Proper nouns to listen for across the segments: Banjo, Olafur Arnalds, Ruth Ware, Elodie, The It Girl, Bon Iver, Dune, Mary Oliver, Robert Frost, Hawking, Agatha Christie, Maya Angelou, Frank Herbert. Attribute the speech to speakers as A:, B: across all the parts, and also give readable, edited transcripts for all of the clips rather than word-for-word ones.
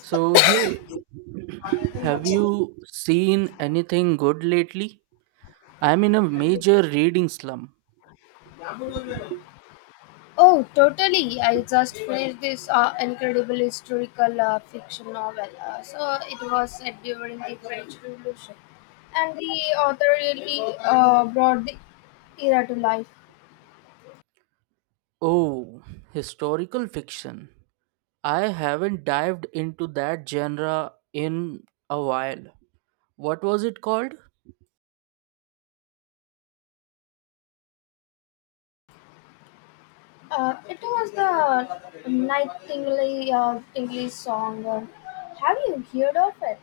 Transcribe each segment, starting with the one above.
A: So, hey, have you seen anything good lately? I'm in a major reading slump.
B: Oh, totally. I just finished this incredible historical fiction novel. So it was set during the French Revolution. And the author really brought the era to life.
A: Oh, historical fiction. I haven't dived into that genre in a while. What was it called?
B: It was the Nightingale Tingley song. Have you heard of it?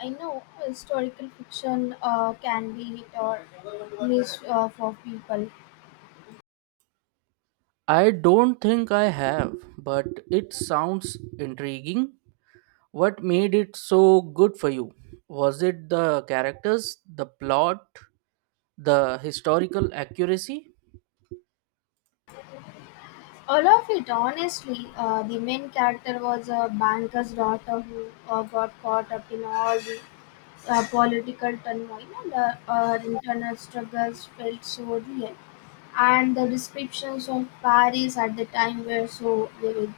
B: I know historical fiction can be hit or miss for people.
A: I don't think I have, but it sounds intriguing. What made it so good for you? Was it the characters, the plot, the historical accuracy?
B: All of it, honestly. The main character was a banker's daughter who got caught up in all the political turmoil, and her internal struggles felt so real, and the descriptions of Paris at the time were so vivid.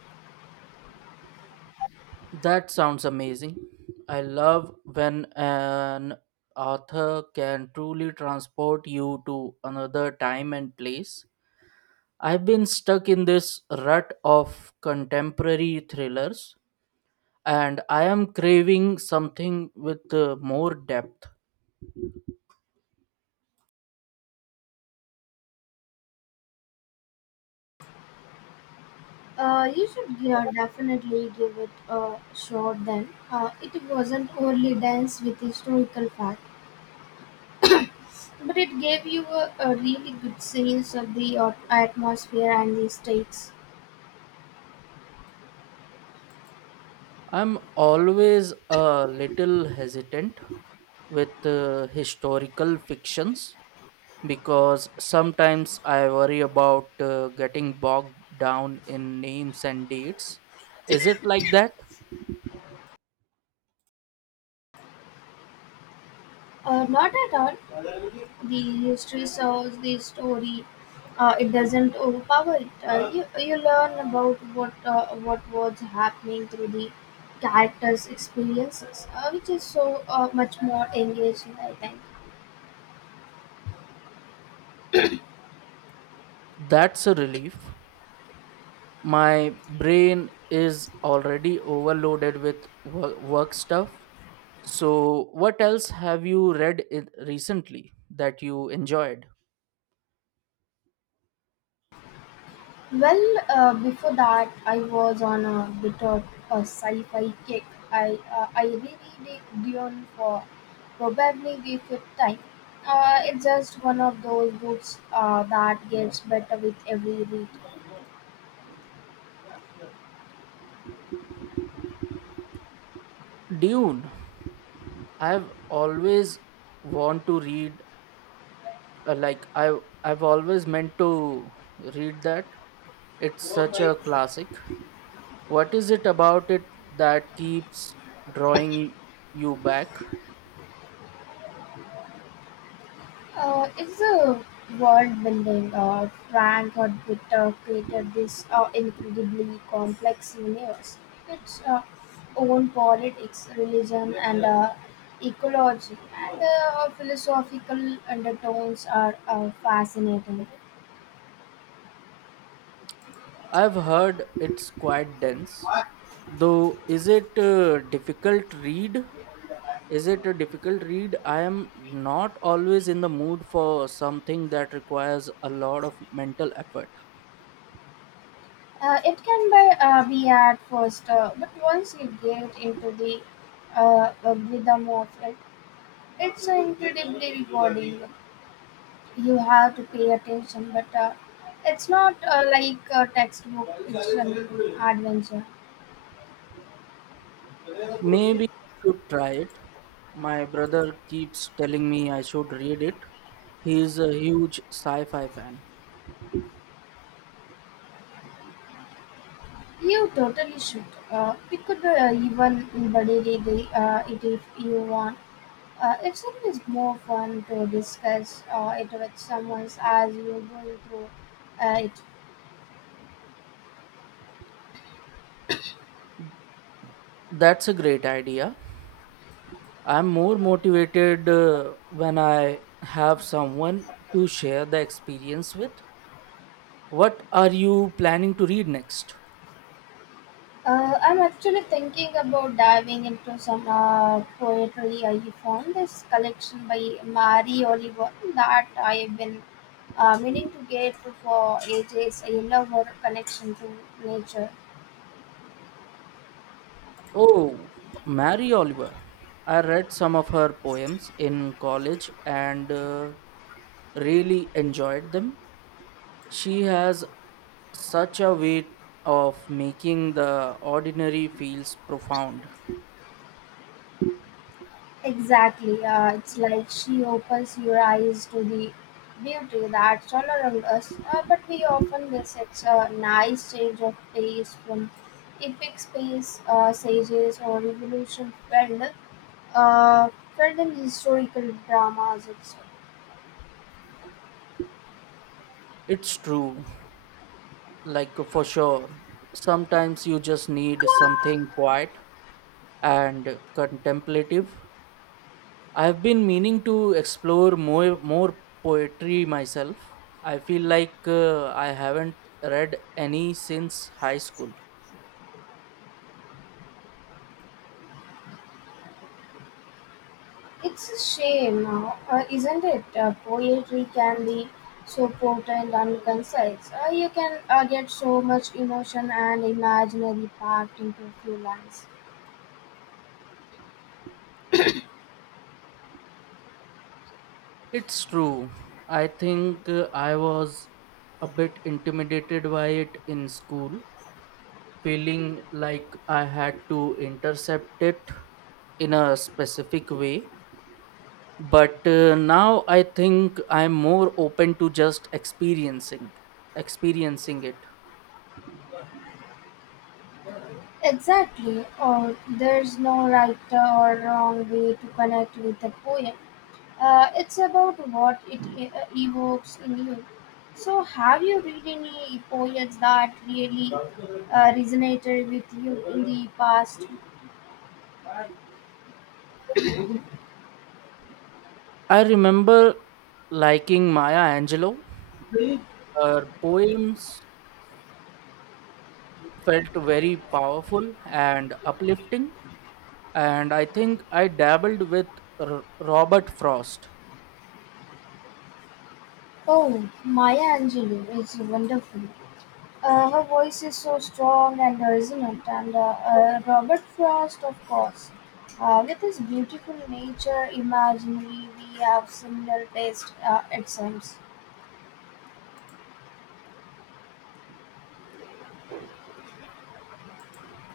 A: That sounds amazing. I love when an author can truly transport you to another time and place. I've been stuck in this rut of contemporary thrillers, and I am craving something with more depth.
B: You should give, definitely give it a shot then. It wasn't only dense with historical facts, but it gave you a really good sense of the atmosphere and the stakes.
A: I'm always a little hesitant with historical fictions because sometimes I worry about getting bogged down in names and dates. Is it like that?
B: Not at all. The history serves the story. It doesn't overpower it. You learn about what was happening through the characters' experiences, which is so much more engaging, I think.
A: That's a relief. My brain is already overloaded with work stuff. So, what else have you read it recently that you enjoyed?
B: Well, before that, I was on a bit of a sci-fi kick. I reread Dune for probably the fifth time. It's just one of those books that gets better with every
A: Dune. I've always want to read . Like, I've always meant to read that. It's such
B: read.
A: a classic. What is it about it that keeps drawing you back?
B: It's a world building. Frank Herbert created this incredibly complex universe. Its own politics, religion, and ecology, and philosophical undertones are fascinating.
A: I've heard it's quite dense, though. Is it a difficult read? I am not always in the mood for something that requires a lot of mental effort.
B: It can be at first, but once you get into the rhythm of it, it's incredibly rewarding. You have to pay attention, but it's not like a textbook, it's an adventure.
A: Maybe I should try it. My brother keeps telling me I should read it. He's a huge sci fi fan.
B: You totally should. We could even embody it if you want. It's always more fun to discuss it with someone as you're going through it.
A: That's a great idea. I'm more motivated when I have someone to share the experience with. What are you planning to read next?
B: I'm actually thinking about diving into some poetry. I found this collection by Mary Oliver that I've been meaning to get to for ages. I love her connection to nature.
A: Oh, Mary Oliver. I read some of her poems in college and really enjoyed them. She has such a way of making the ordinary feels profound.
B: Exactly. It's like she opens your eyes to the beauty that's all around us, but we often miss It's a nice change of pace from epic space sages, or revolution fell, uh, certain historical dramas.
A: It's true, like, for sure. Sometimes you just need something quiet and contemplative. I've been meaning to explore more poetry myself. I feel like I haven't read any since high school.
B: It's a shame, isn't it? Poetry can be so potent and concise. You can get so much emotion and imaginary packed into few lines.
A: It's true. I think I was a bit intimidated by it in school, feeling like I had to intercept it in a specific way. But now I think I'm more open to just experiencing it.
B: Exactly. Or there's no right or wrong way to connect with a poem. It's about what evokes in you. So, have you read any poets that really resonated with you in the past?
A: I remember liking Maya Angelou. Her poems felt very powerful and uplifting, and I think I dabbled with Robert Frost.
B: Oh, Maya Angelou is wonderful. Her voice is so strong and resonant, and Robert Frost, of course. With his beautiful nature imaginary, we have similar taste, it seems.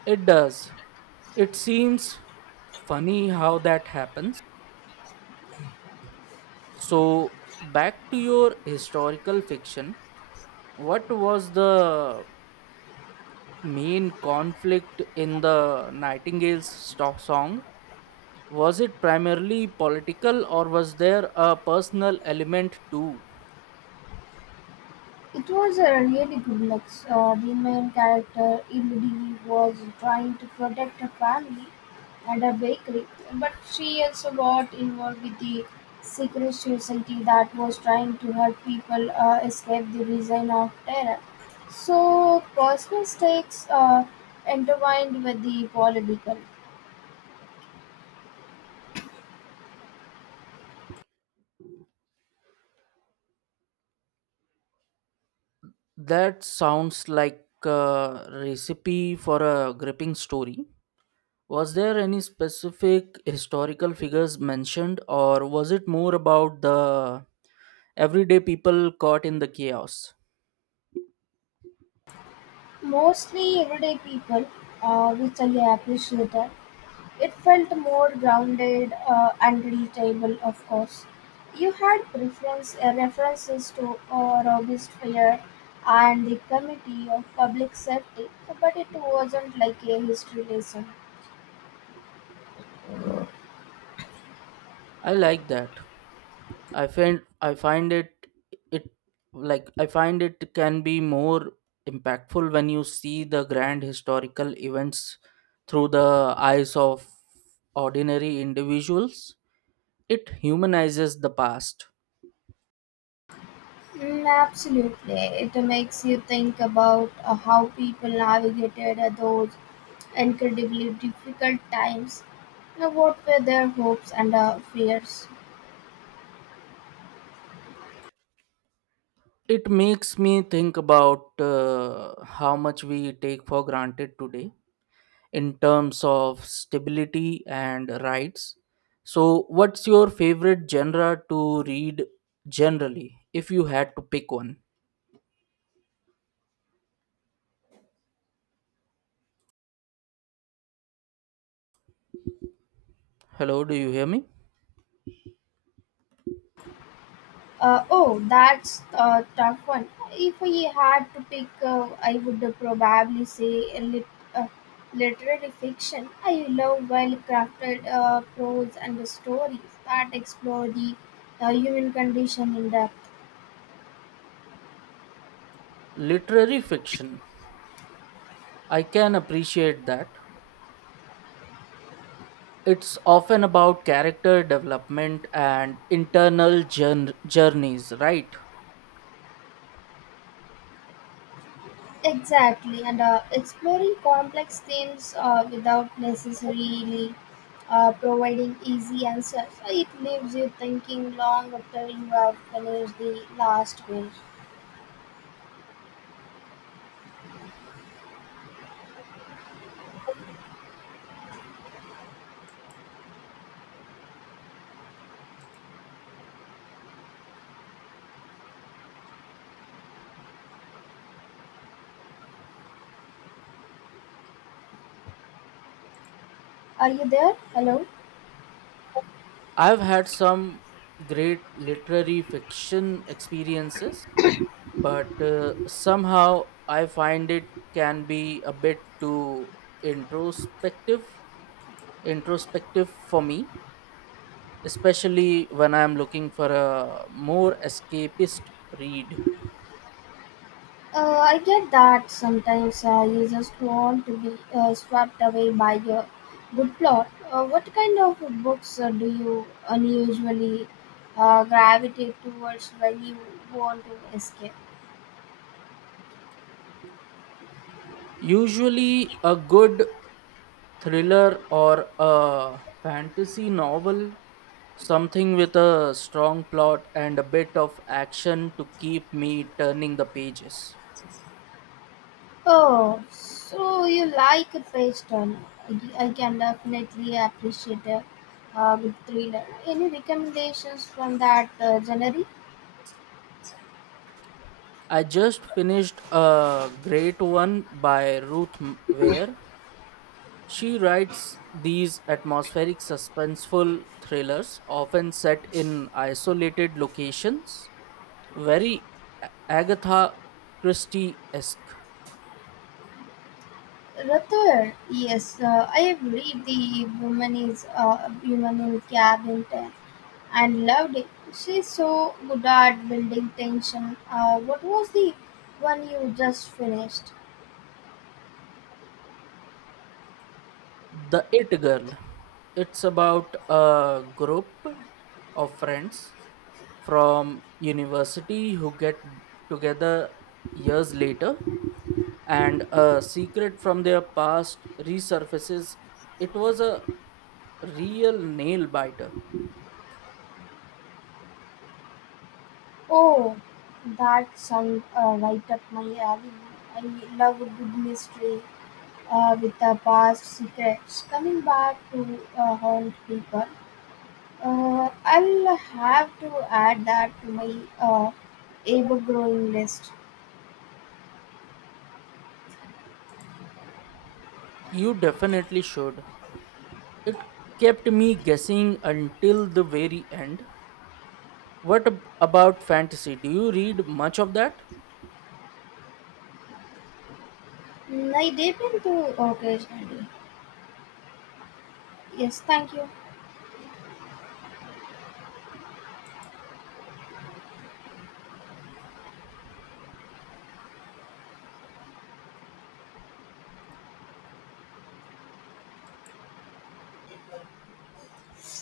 A: It does. It seems funny how that happens. So, back to your historical fiction. What was the main conflict in the Nightingale's song? Was it primarily political or was there a personal element too?
B: It was a really good mix. The main character, Elodie, was trying to protect her family and her bakery, but she also got involved with the secret society that was trying to help people escape the reign of terror. So, personal stakes are intertwined with the political.
A: That sounds like a recipe for a gripping story. Was there any specific historical figures mentioned or was it more about the everyday people caught in the chaos?
B: Mostly everyday people, which I appreciated. It felt more grounded and relatable, of course. You had preference, references to robust fare and the committee of public safety, but it wasn't like a history lesson.
A: I like that. I find I find it it I find it can be more impactful when you see the grand historical events through the eyes of ordinary individuals. It humanizes the past.
B: Mm, absolutely, it makes you think about how people navigated those incredibly difficult times. Now, what were their hopes and fears?
A: It makes me think about how much we take for granted today in terms of stability and rights. So, what's your favorite genre to read generally, if you had to pick one? Hello, do you hear me?
B: Oh, that's a tough one. If I had to pick, I would probably say literary fiction. I love well crafted prose and stories that explore the human condition in depth.
A: Literary fiction. I can appreciate that. It's often about character development and internal journeys, right?
B: Exactly, and exploring complex themes without necessarily providing easy answers. So, it leaves you thinking long after you have finished the last page. Are you there? Hello?
A: I've had some great literary fiction experiences, but somehow I find it can be a bit too introspective introspective for me, especially when I'm looking for a more escapist read.
B: I get that. Sometimes you just want to be swept away by a good plot. What kind of books do you unusually gravitate towards when you want to escape?
A: Usually, a good thriller or a fantasy novel, something with a strong plot and a bit of action to keep me turning the pages.
B: Oh, so you like a page turner. I can definitely appreciate a good thriller. Any recommendations from that genre?
A: I just finished a great one by Ruth Ware. She writes these atmospheric, suspenseful thrillers, often set in isolated locations, very Agatha Christie esque.
B: Rather, yes, I have read The Woman is Woman in Cabin and loved it. She's so good at building tension. What was the one you just finished?
A: The It Girl. It's about a group of friends from university who get together years later and a secret from their past resurfaces. It was a real nail biter.
B: Oh, that sounds right up my alley. I love a good mystery with the past secrets coming back to haunt people. I'll have to add that to my ever-growing list.
A: You definitely should. It kept me guessing until the very end. What about fantasy? Do you read much of that?
B: Mm, I dip into occasionally. Yes, thank